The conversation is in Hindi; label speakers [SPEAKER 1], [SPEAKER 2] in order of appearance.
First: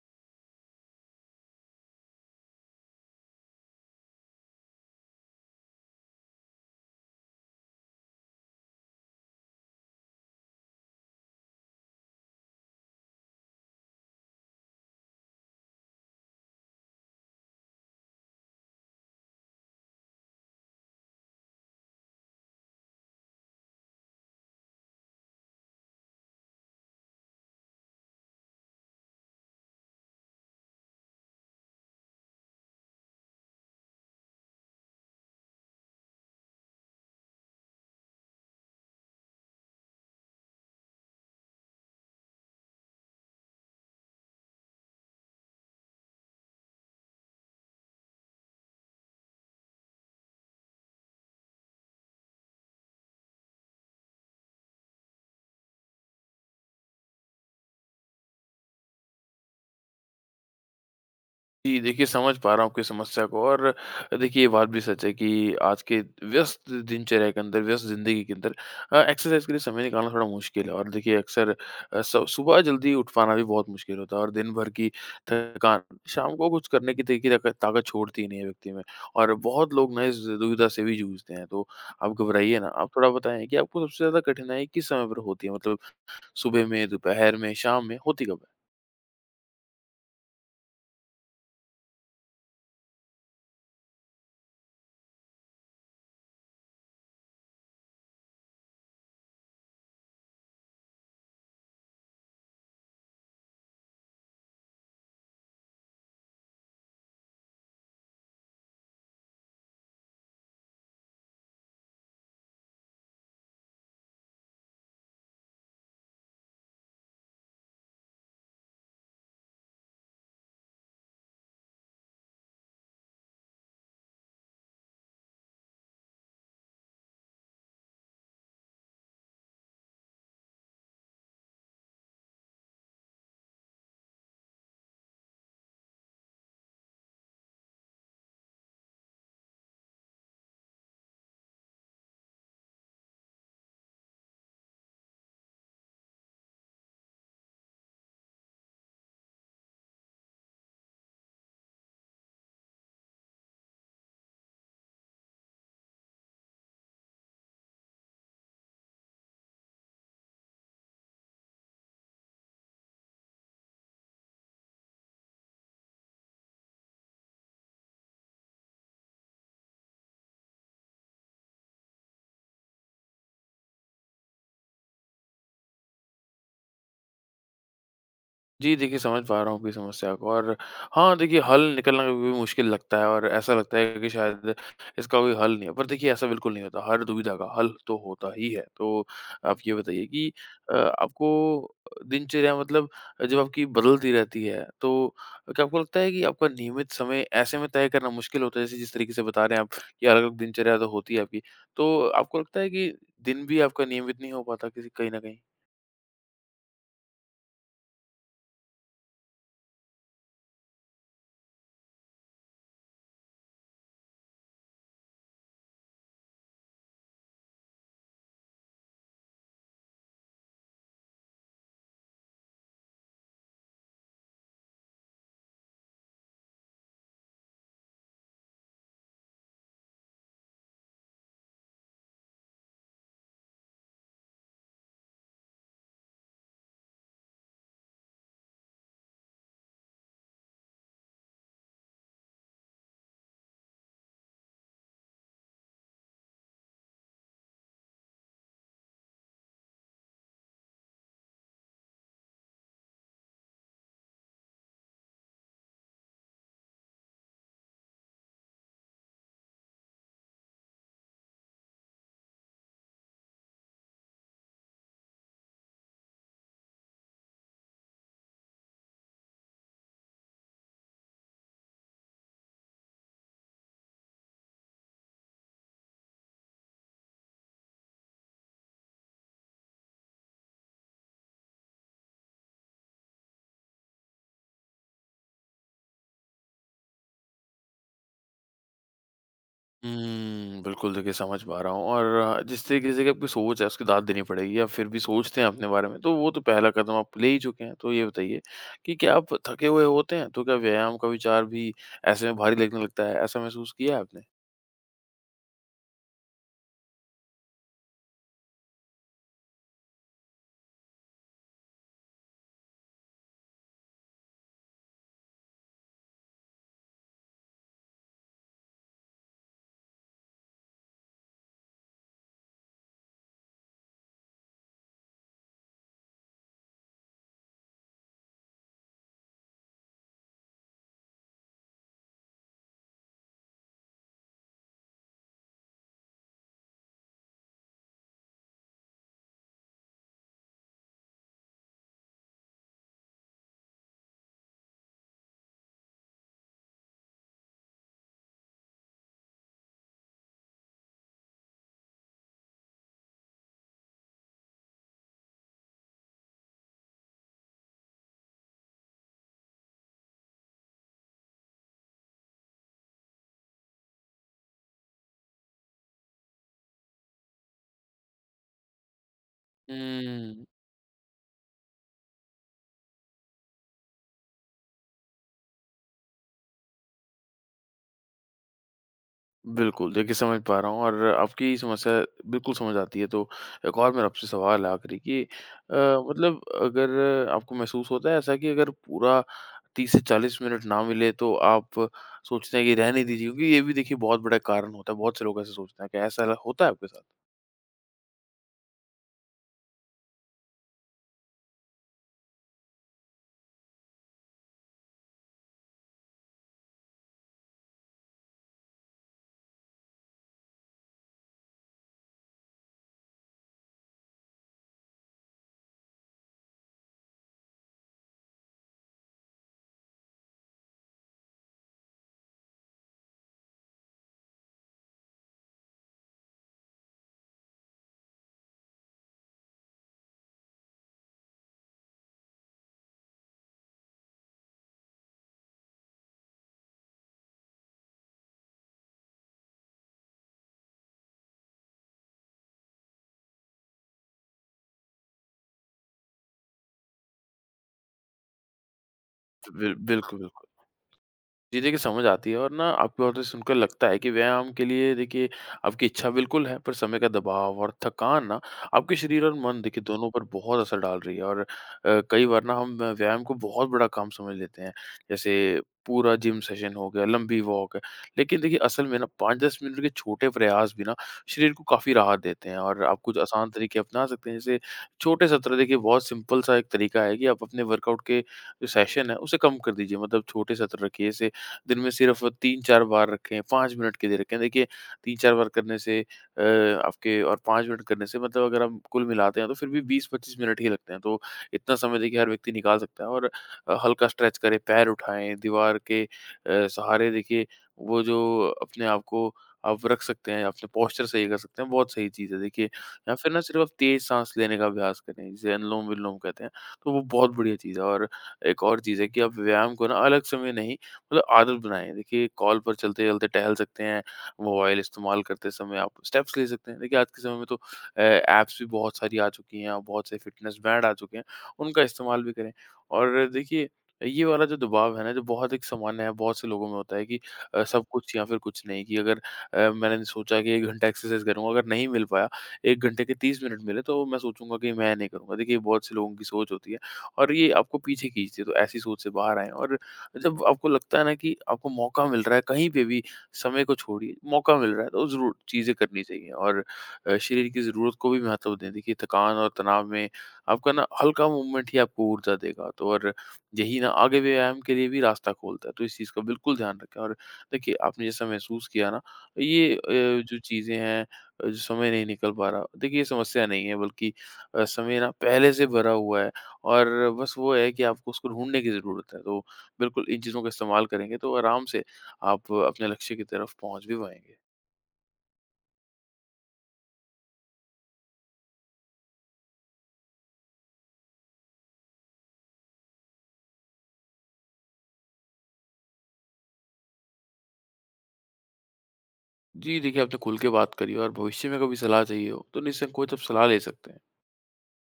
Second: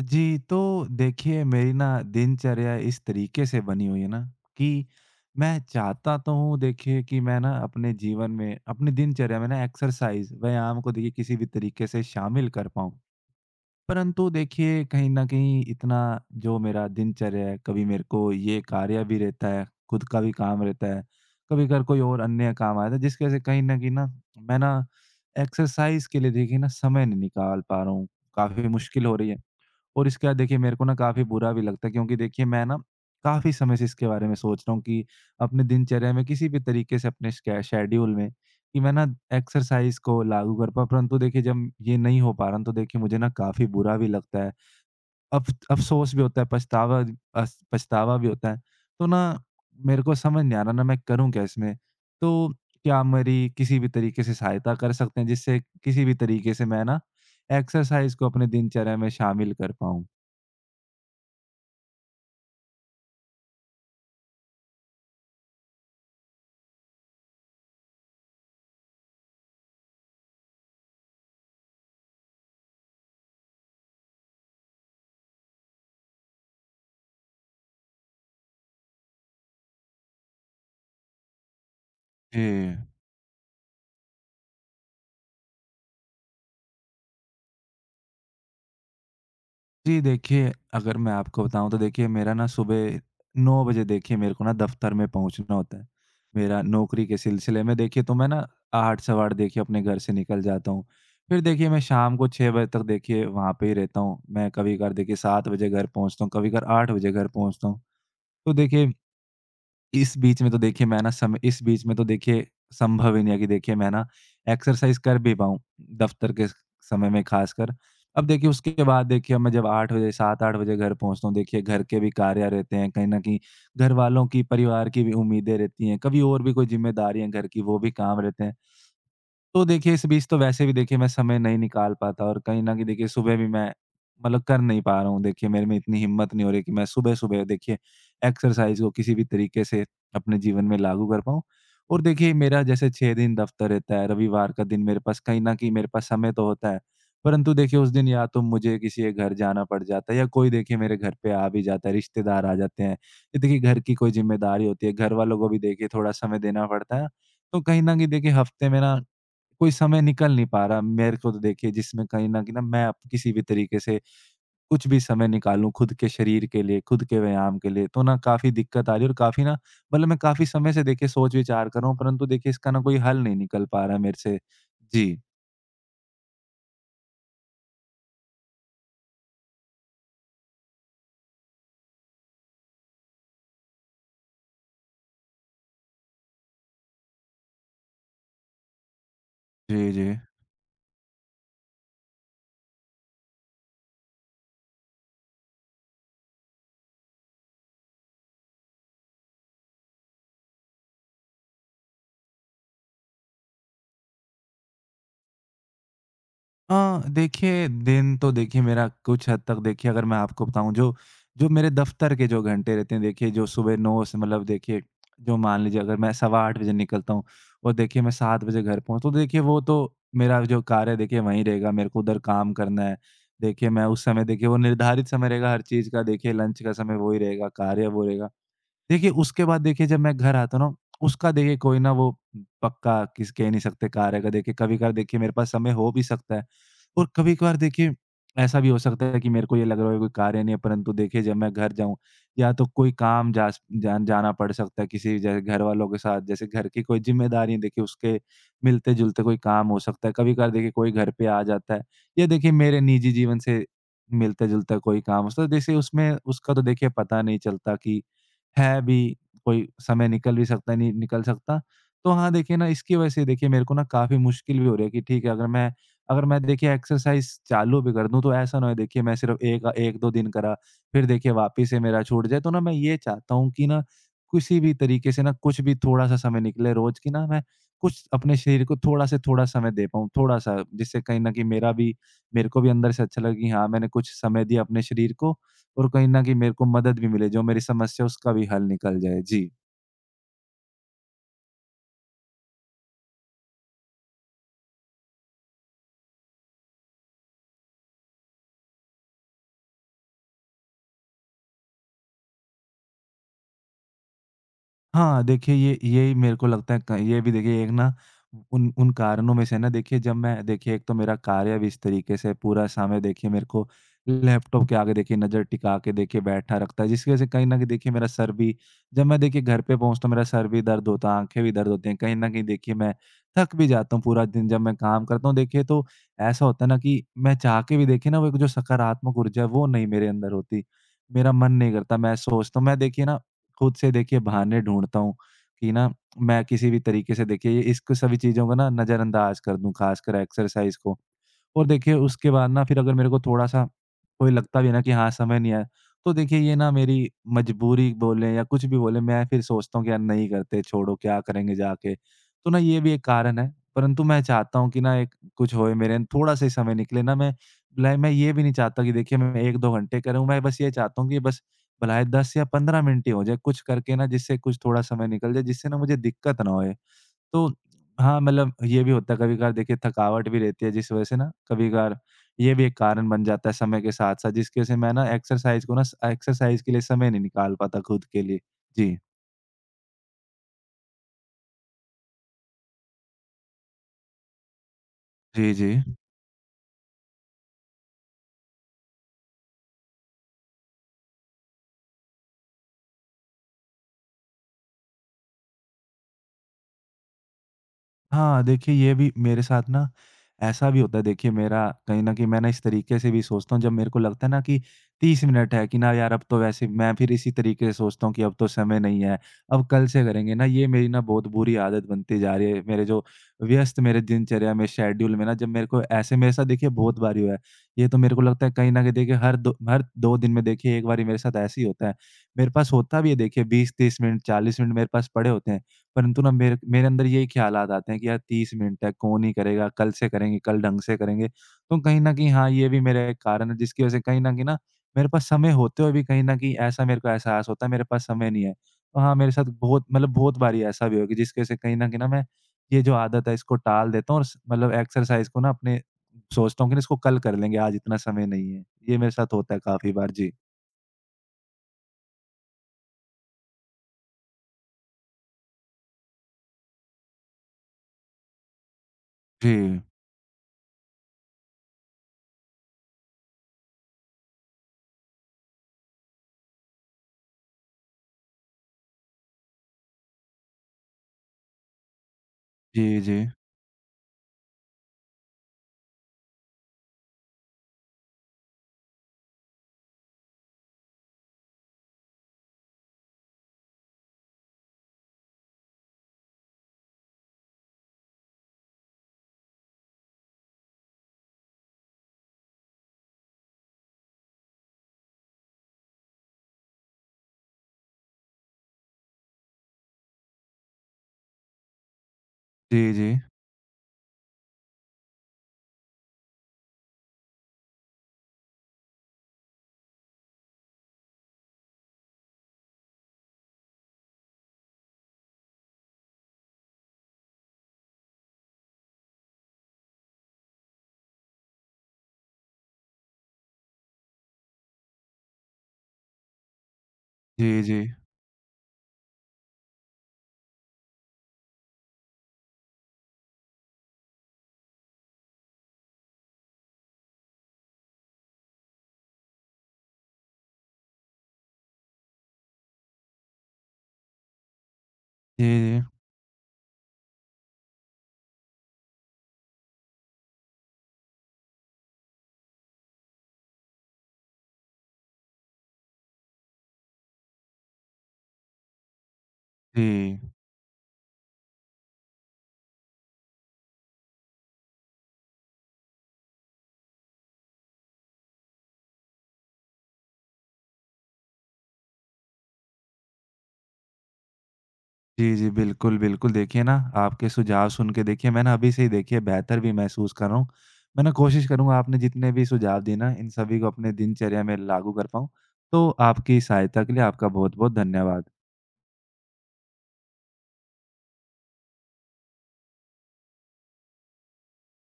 [SPEAKER 1] जी, तो देखिए मेरी ना दिनचर्या इस तरीके से बनी हुई है ना कि मैं चाहता तो हूँ देखिए कि मैं ना अपने जीवन में, अपनी दिनचर्या में ना एक्सरसाइज़, व्यायाम को देखिए किसी भी तरीके से शामिल कर पाऊँ। परंतु देखिए कहीं न कहीं इतना जो मेरा दिनचर्या है, कभी मेरे को ये कार्य भी रहता है, खुद का भी काम रहता है, कभी अगर कोई और अन्य काम आ जाता है जिसकी वज़ह से कहीं न कहीं ना मैं ना एक्सरसाइज़ के लिए देखिए ना समय नहीं निकाल पा रहा हूँ, काफ़ी मुश्किल हो रही है। और इसके बाद देखिए मेरे को ना काफ़ी बुरा भी लगता है, क्योंकि देखिए मैं ना काफ़ी समय से इसके बारे में सोच रहा हूँ कि अपने दिनचर्या में किसी भी तरीके से अपने शेड्यूल में, कि मैं ना एक्सरसाइज को लागू कर पाऊँ। परंतु देखिए जब ये नहीं हो पा रहा ना, तो देखिए मुझे ना काफ़ी बुरा भी लगता है, अफ अफसोस भी होता है, पछतावा पछतावा भी होता है। तो ना मेरे को समझ नहीं आ रहा ना मैं करूँ क्या इसमें। तो क्या आप मेरी किसी भी तरीके से सहायता कर सकते हैं जिससे किसी भी तरीके से मैं ना एक्सरसाइज को अपने दिनचर्या में शामिल कर पाऊं?
[SPEAKER 2] जी, देखिए समझ पा रहा हूँ आपकी समस्या को और देखिए ये बात भी सच है कि आज के व्यस्त दिनचर्या के अंदर, व्यस्त ज़िंदगी के अंदर एक्सरसाइज़ के लिए समय निकालना थोड़ा मुश्किल है और देखिए अक्सर अ, सु सुबह जल्दी उठ पाना भी बहुत मुश्किल होता है और दिन भर की थकान शाम को कुछ करने की देखिए ताकत ताकत छोड़ती ही नहीं है व्यक्ति में। और बहुत लोग ना इस दुविधा से भी जूझते हैं। तो आप
[SPEAKER 1] जी।
[SPEAKER 2] घबराइए ना, आप थोड़ा बताएँ कि आपको सबसे ज़्यादा कठिनाई किस समय पर होती है? मतलब सुबह में, दोपहर में, शाम में, होती कब है?
[SPEAKER 1] जी, देखिए अगर मैं आपको बताऊँ तो देखिए मेरा ना सुबह 9 बजे देखिए मेरे को ना दफ़्तर में पहुँचना होता है। मेरा नौकरी के सिलसिले में देखिए तो मैं ना 8 सवा 8 देखिए अपने घर से निकल जाता हूँ। फिर देखिए मैं शाम को 6 बजे तक देखिए वहाँ पे ही रहता हूँ। मैं कभी-कभार देखिए 7 बजे घर पहुँचता हूँ, कभी-कभार 8 बजे घर पहुँचता हूँ। तो देखिए इस बीच में तो देखिए मैं ना सम इस बीच में तो देखिए संभव ही नहीं है कि देखिए मैं ना एक्सरसाइज़ कर भी पाऊँ, दफ़्तर के स समय में ख़ासकर। अब देखिए उसके बाद देखिए अब मैं जब 8 बजे 7-8 बजे घर पहुँचता हूँ, देखिए घर के भी कार्य रहते हैं, कहीं न कहीं घरवालों की, परिवार की भी उम्मीदें रहती हैं, कभी और भी कोई ज़िम्मेदारियाँ घर की वो भी काम रहते हैं। तो देखिए, इस बीच तो वैसे भी देखिए मैं समय नहीं निकाल पाता, और कहीं न कहीं देखिए सुबह भी मैं मतलब कर नहीं पा रहा हूँ। देखिए मेरे में इतनी हिम्मत नहीं हो रही कि मैं सुबह-सुबह देखिए एक्सरसाइज़ को किसी भी तरीके से अपने जीवन में लागू कर पाऊँ। और देखिए मेरा जैसे 6 दिन दफ़्तर रहता है, रविवार का दिन मेरे पास कहीं न कहीं मेरे पास समय तो होता है, परंतु देखिए उस दिन या तो मुझे किसी के घर जाना पड़ जाता है या कोई देखिए मेरे घर पे आ भी जाता है, रिश्तेदार आ जाते हैं। ये देखिए घर की कोई ज़िम्मेदारी होती है, घरवालों को भी देखिए थोड़ा समय देना पड़ता है। तो कहीं न कहीं देखिए हफ़्ते में ना कोई समय निकल नहीं पा रहा मेरे को, तो देखिए जिसमें कहीं न कहीं ना मैं अब किसी भी तरीके से कुछ भी समय निकालूँ खुद के शरीर के लिए, खुद के व्यायाम के लिए, तो ना काफ़ी दिक्कत आ रही है और काफ़ी ना मतलब मैं काफ़ी समय से देखिए सोच-विचार कर रहा हूँ, परंतु देखिए इसका ना कोई हल नहीं निकल पा रहा है मेरे से। जी।
[SPEAKER 2] जी, देखिए समझ पा रहा हूँ आपकी समस्या को। और हाँ, देखिए हल निकलना कभी-कभी मुश्किल लगता है और ऐसा लगता है कि शायद इसका कोई हल नहीं है। पर देखिए ऐसा बिल्कुल नहीं होता, हर दुविधा का हल तो होता ही है। तो आप ये
[SPEAKER 1] जी,
[SPEAKER 2] बताइए
[SPEAKER 1] जी।
[SPEAKER 2] कि आपको दिनचर्या मतलब जब आपकी बदलती रहती है, तो क्या आपको लगता है कि आपका नियमित समय ऐसे में तय करना मुश्किल होता है? जैसे जिस तरीके से बता रहे हैं आप कि अलग-अलग दिनचर्या तो होती है आपकी। तो आपको लगता है कि दिन भी आपका नियमित नहीं हो पाता किसी कहीं न कहीं?
[SPEAKER 1] अ, देखिए, दिन तो देखिए मेरा कुछ हद तक देखिए अगर मैं आपको बताऊँ, जो जो मेरे दफ़्तर के जो घंटे रहते हैं देखिए जो सुबह 9 से मतलब देखिए जो मान लीजिए अगर मैं सवा 8 बजे निकलता हूँ और देखिए मैं 7 बजे घर पहुँच, तो देखिए वो तो मेरा जो कार्य है देखिए वहीं रहेगा, मेरे को उधर काम करना है। देखिए मैं उस समय देखिए वो निर्धारित समय रहेगा हर चीज़ का, देखिए लंच का समय वो ही रहेगा, कार्य वो रहेगा। देखिए, उसके बाद देखिए जब मैं घर आता हूँ ना, उसका देखिए कोई ना वो पक्का किस कह नहीं सकते कार्य का। देखिए कभी-कभार देखिए मेरे पास समय हो भी सकता है, और कभी-कभार देखिए ऐसा भी हो सकता है कि मेरे को ये लग रहा है कोई कार्य नहीं है, परंतु देखिए जब मैं घर जाऊँ या तो कोई काम जा स जान जाना पड़ सकता है किसी जैसे घर वालों के साथ, जैसे घर की कोई ज़िम्मेदारी देखिए उसके मिलते-जुलते कोई काम हो सकता है। कभी-कभार देखिए कोई घर पे आ जाता है या देखिए मेरे निजी जीवन से मिलता-जुलता कोई काम हो सकता है। जैसे उसमें उसका तो देखिए पता नहीं चलता कि है भी, कोई समय निकल भी सकता है, नहीं निकल सकता। तो हाँ, देखिए ना इसकी वजह से देखिए मेरे को ना काफ़ी मुश्किल भी हो रही है, कि ठीक है अगर मैं देखिए एक्सरसाइज़ चालू भी कर दूँ तो ऐसा ना हो देखिए मैं सिर्फ़ 1 1-2 दिन करा, फिर देखिए वापिस से मेरा छूट जाए। तो ना मैं ये चाहता हूँ कि ना किसी भी तरीके से ना कुछ भी थोड़ा-सा समय निकले रोज़, कि ना मैं कुछ अपने शरीर को थोड़ा से थोड़ा समय दे पाऊँ, थोड़ा-सा, जिससे कहीं न कहीं मेरा भी मेरे को भी अंदर से अच्छा लगे कि हाँ, मैंने कुछ समय दिया अपने शरीर को, और कहीं न कहीं मेरे को मदद भी मिले, जो मेरी समस्या है उसका भी हल निकल जाए। जी।
[SPEAKER 2] बिल्कुल, देखिए समझ पा रहा हूँ। और जिस तरीके से कि आपकी सोच है उसकी दाद देनी पड़ेगी, या फिर भी सोचते हैं अपने बारे में तो वो तो पहला कदम आप ले ही चुके हैं। तो ये बताइए कि क्या आप थके हुए होते हैं? तो क्या व्यायाम का विचार भी ऐसे में भारी लगने लगता है, ऐसा महसूस किया है आपने?
[SPEAKER 1] हाँ, देखिए ये यही मेरे को लगता है, क ये भी देखिए एक ना उन उन कारणों में से ना, देखिए जब मैं देखिए एक तो मेरा कार्य भी इस तरीके से पूरा समय देखिए मेरे को लैपटॉप के आगे देखिए नज़र टिका के देखिए बैठा रखता है, जिसकी वज़ह से कहीं न कहीं देखिए मेरा सर भी, जब मैं देखिए घर पे पहुँचता हूँ मेरा सर भी दर्द होता है, आँखें भी दर्द होती हैं। कहीं न कहीं देखिए मैं थक भी जाता हूँ पूरा दिन जब मैं काम करता हूँ देखिए, तो ऐसा होता है ना कि मैं चाह के भी देखिए ना वो एक जो सकारात्मक ऊर्जा है वो नहीं मेरे अंदर होती। मेरा मन नहीं करता, मैं सोचता हूँ मैं देखिए ना खुद से देखिए बहाने ढूँढता हूँ कि ना मैं किसी भी तरीके से देखिए ये इसको सभी चीज़ों को ना नज़रअंदाज कर दूँ, ख़ासकर एक्सरसाइज़ को। और देखिए उसके बाद ना फिर अगर मेरे को थोड़ा-सा कोई लगता भी है ना कि हाँ, समय नहीं है, तो देखिए ये ना मेरी मजबूरी बोलें या कुछ भी बोलें, मैं फिर सोचता हूँ कि यार नहीं करते, छोड़ो क्या करेंगे जाके। तो ना ये भी एक कारण है, परंतु मैं चाहता हूँ कि ना एक कुछ होए मेरे थोड़ा-सा ही समय निकले ना मैं, भलाई मैं ये भी नहीं चाहता कि देखिए मैं 1-2 घंटे करूँ, मैं बस ये चाहता हूँ कि बस भलाई 10 या 15 मिनट ही हो जाए, कुछ करके ना जिससे कुछ थोड़ा समय निकल जाए, जिससे ना मुझे दिक्कत ना होए। तो हाँ, मतलब ये भी होता है कभी-कभार देखिए थकावट भी
[SPEAKER 2] हुँ।
[SPEAKER 1] रहती है जिस वजह से ना कभी-कभार ये भी एक कारण बन जाता है समय के साथ-साथ, जिसकी वजह से मैं ना एक्सरसाइज़ को ना स एक्सरसाइज़ के लिए समय नहीं निकाल पाता खुद के लिए। जी।
[SPEAKER 2] बिल्कुल, देखिए समझ पा रहा हूँ और आपकी समस्या बिल्कुल समझ आती है। तो एक और मेरा आपसे सवाल है आखिरी कि
[SPEAKER 1] जी, जी।
[SPEAKER 2] मतलब अगर आपको महसूस होता है ऐसा कि अगर पूरा 30 से 40 मिनट ना मिले तो आप सोचते हैं कि रहने दीजिए, क्योंकि ये भी देखिए बहुत बड़ा कारण होता है, बहुत से लोग ऐसे सोचते हैं। क्या ऐसा ल होता है आपके साथ?
[SPEAKER 1] हाँ, देखिए ये भी मेरे साथ ना ऐसा भी होता है, देखिए मेरा कहीं न कहीं मैं ना इस तरीके से भी सोचता हूँ, जब मेरे को लगता है ना कि 30 मिनट है कि ना यार अब तो वैसे मैं फिर इसी तरीके से सोचता हूँ कि अब तो समय नहीं है, अब कल से करेंगे ना, ये मेरी ना बहुत बुरी आदत बनती जा रही है। मेरे जो व्यस्त मेरे दिनचर्या में शेड्यूल में ना जब मेरे को ऐसे मेरे साथ देखिए बहुत बार हुआ है। ये तो मेरे को लगता है कहीं न कहीं देखिए हर 2 दिन में देखिए 1 बारी मेरे साथ ऐसे ही होता है। मेरे पास होता भी है देखिए 20-30 मिनट 40 मिनट मेरे पास पड़े होते हैं। परंतु ना मेरे मेरे अंदर यही ख़्यालात आते हैं कि यार 30 मिनट है, कौन ही करेगा, कल से करेंगे, कल ढंग से करेंगे। तो कहीं न कहीं हाँ, ये भी मेरा एक कारण है जिसकी वज़ह से कहीं न कहीं ना मेरे पास समय होते हुए भी कहीं न कहीं ऐसा मेरे को एहसास होता है मेरे पास समय नहीं है। तो हाँ, मेरे साथ बहुत मतलब बहुत बारी ऐसा भी हुआ कि जिसकी वज़ह से कहीं न कहीं ना मैं ये जो आदत है इसको टाल देता हूँ और स मतलब एक्सरसाइज़ को ना अपने सोचता हूँ कि ना इसको कल कर लेंगे, आज इतना समय नहीं है। ये मेरे साथ होता है काफ़ी बार।
[SPEAKER 2] बिल्कुल,
[SPEAKER 1] जी।
[SPEAKER 2] बिल्कुल। जी, देखिए समझ आती है और ना आपकी बातें सुनकर लगता है कि व्यायाम के लिए देखिए आपकी इच्छा बिल्कुल है, पर समय का दबाव और थकान ना आपके शरीर और
[SPEAKER 1] जी।
[SPEAKER 2] मन देखिए दोनों पर बहुत असर डाल रही है। और कई बार ना हम व्यायाम को बहुत बड़ा काम समझ लेते हैं। जैसे पूरा जिम सेशन हो गया, लंबी वॉक है, लेकिन देखिए असल में ना 5-10 मिनट के छोटे प्रयास भी ना शरीर को काफ़ी राहत देते हैं और
[SPEAKER 1] जी,
[SPEAKER 2] आप
[SPEAKER 1] जी।
[SPEAKER 2] कुछ आसान तरीके अपना सकते हैं। जैसे छोटे सत्र देखिए बहुत सिंपल सा एक तरीका है कि आप अपने वर्कआउट के जो सेशन है, उसे कम कर दीजिए, मतलब छोटे सत्र रखिए। जैसे दिन में सिर्फ 3-4 बार रखें, 5 मिनट के लिए रखें। देखिए 3-4 बार करने से आपके और 5 मिनट करने से मतलब अगर हम कुल मिलाते हैं तो फिर भी 20-25 मिनट ही लगते हैं। तो इतना समय देखिए हर व्यक्ति निकाल सकता है। और हल्का स्ट्रेच करें, पैर उठाएँ, दीवार के सहारे देखिए वो जो अपने आप को आप रख सकते हैं, अपने पोस्चर सही कर सकते हैं, बहुत सही चीज़ है देखिए।
[SPEAKER 1] जी, जी।
[SPEAKER 2] या फिर ना सिर्फ आप तेज़ साँस लेने का अभ्यास करें, जिसे अनुलोम-विलोम कहते हैं, तो वो बहुत बढ़िया चीज़ है। और एक और चीज़ है कि आप व्यायाम को ना अलग समय नहीं, मतलब आदत बनाएँ। देखिए कॉल पर चलते-चलते टहल सकते हैं, मोबाइल इस्तेमाल करते समय आप स्टेप्स ले सकते हैं। देखिए आज के समय में तो ऐप्स भी बहुत सारी आ चुकी हैं और बहुत से फ़िटनेस बैंड आ चुके हैं, उनका इस्तेमाल भी करें। और देखिए ये वाला जो दबाव है ना, जो बहुत एक सामान्य है, बहुत से लोगों में होता है कि
[SPEAKER 1] जी, जी।
[SPEAKER 2] सब कुछ या फिर कुछ नहीं, कि अगर मैंने सोचा कि 1 घंटा एक्सरसाइज़ करूँगा, अगर नहीं मिल पाया, 1 घंटे के 30 मिनट मिले तो मैं सोचूँगा कि मैं नहीं करूँगा। देखिए बहुत से लोगों की सोच होती है और ये आपको पीछे खींचती है, तो ऐसी सोच से बाहर आएँ। और जब आपको लगता है ना कि आपको मौका मिल रहा है कहीं पे भी, समय को छोड़िए, मौका मिल रहा है तो ज़रूर
[SPEAKER 1] जी,
[SPEAKER 2] चीज़ें
[SPEAKER 1] जी।
[SPEAKER 2] करनी चाहिए। और शरीर की ज़रूरत को भी महत्व दें। देखिए थकान और तनाव में आपका ना हल्का मूवमेंट ही आपको ऊर्जा देगा, तो और यही ना आगे व्यायाम के लिए भी रास्ता खोलता है। तो इस चीज़ का बिल्कुल ध्यान रखें। और देखिए आपने जैसा महसूस किया ना, ये
[SPEAKER 1] जी।
[SPEAKER 2] जो चीज़ें हैं, जो समय नहीं निकल पा रहा, देखिए ये समस्या नहीं है बल्कि समय ना पहले से भरा हुआ है और बस वो है कि आपको उसको ढूँढने की ज़रूरत है। तो बिल्कुल, इन चीज़ों का इस्तेमाल करेंगे तो आराम से आप अपने लक्ष्य की तरफ पहुँच भी पाएँगे।
[SPEAKER 1] जी, जी। बिल्कुल, बिल्कुल। देखिए ना, आपके सुझाव सुन के देखिए मैं ना अभी से ही देखिए बेहतर भी महसूस कर रहा हूँ। मैं ना कोशिश करूँगा आपने जितने भी सुझाव दिए ना, इन सभी को अपने दिनचर्या में लागू कर पाऊँ। तो आपकी सहायता के लिए आपका बहुत-बहुत धन्यवाद।
[SPEAKER 2] जी, देखिए आपने खुल के बात करी और भविष्य में कभी सलाह चाहिए हो, तो निःसंकोच आप सलाह ले सकते हैं।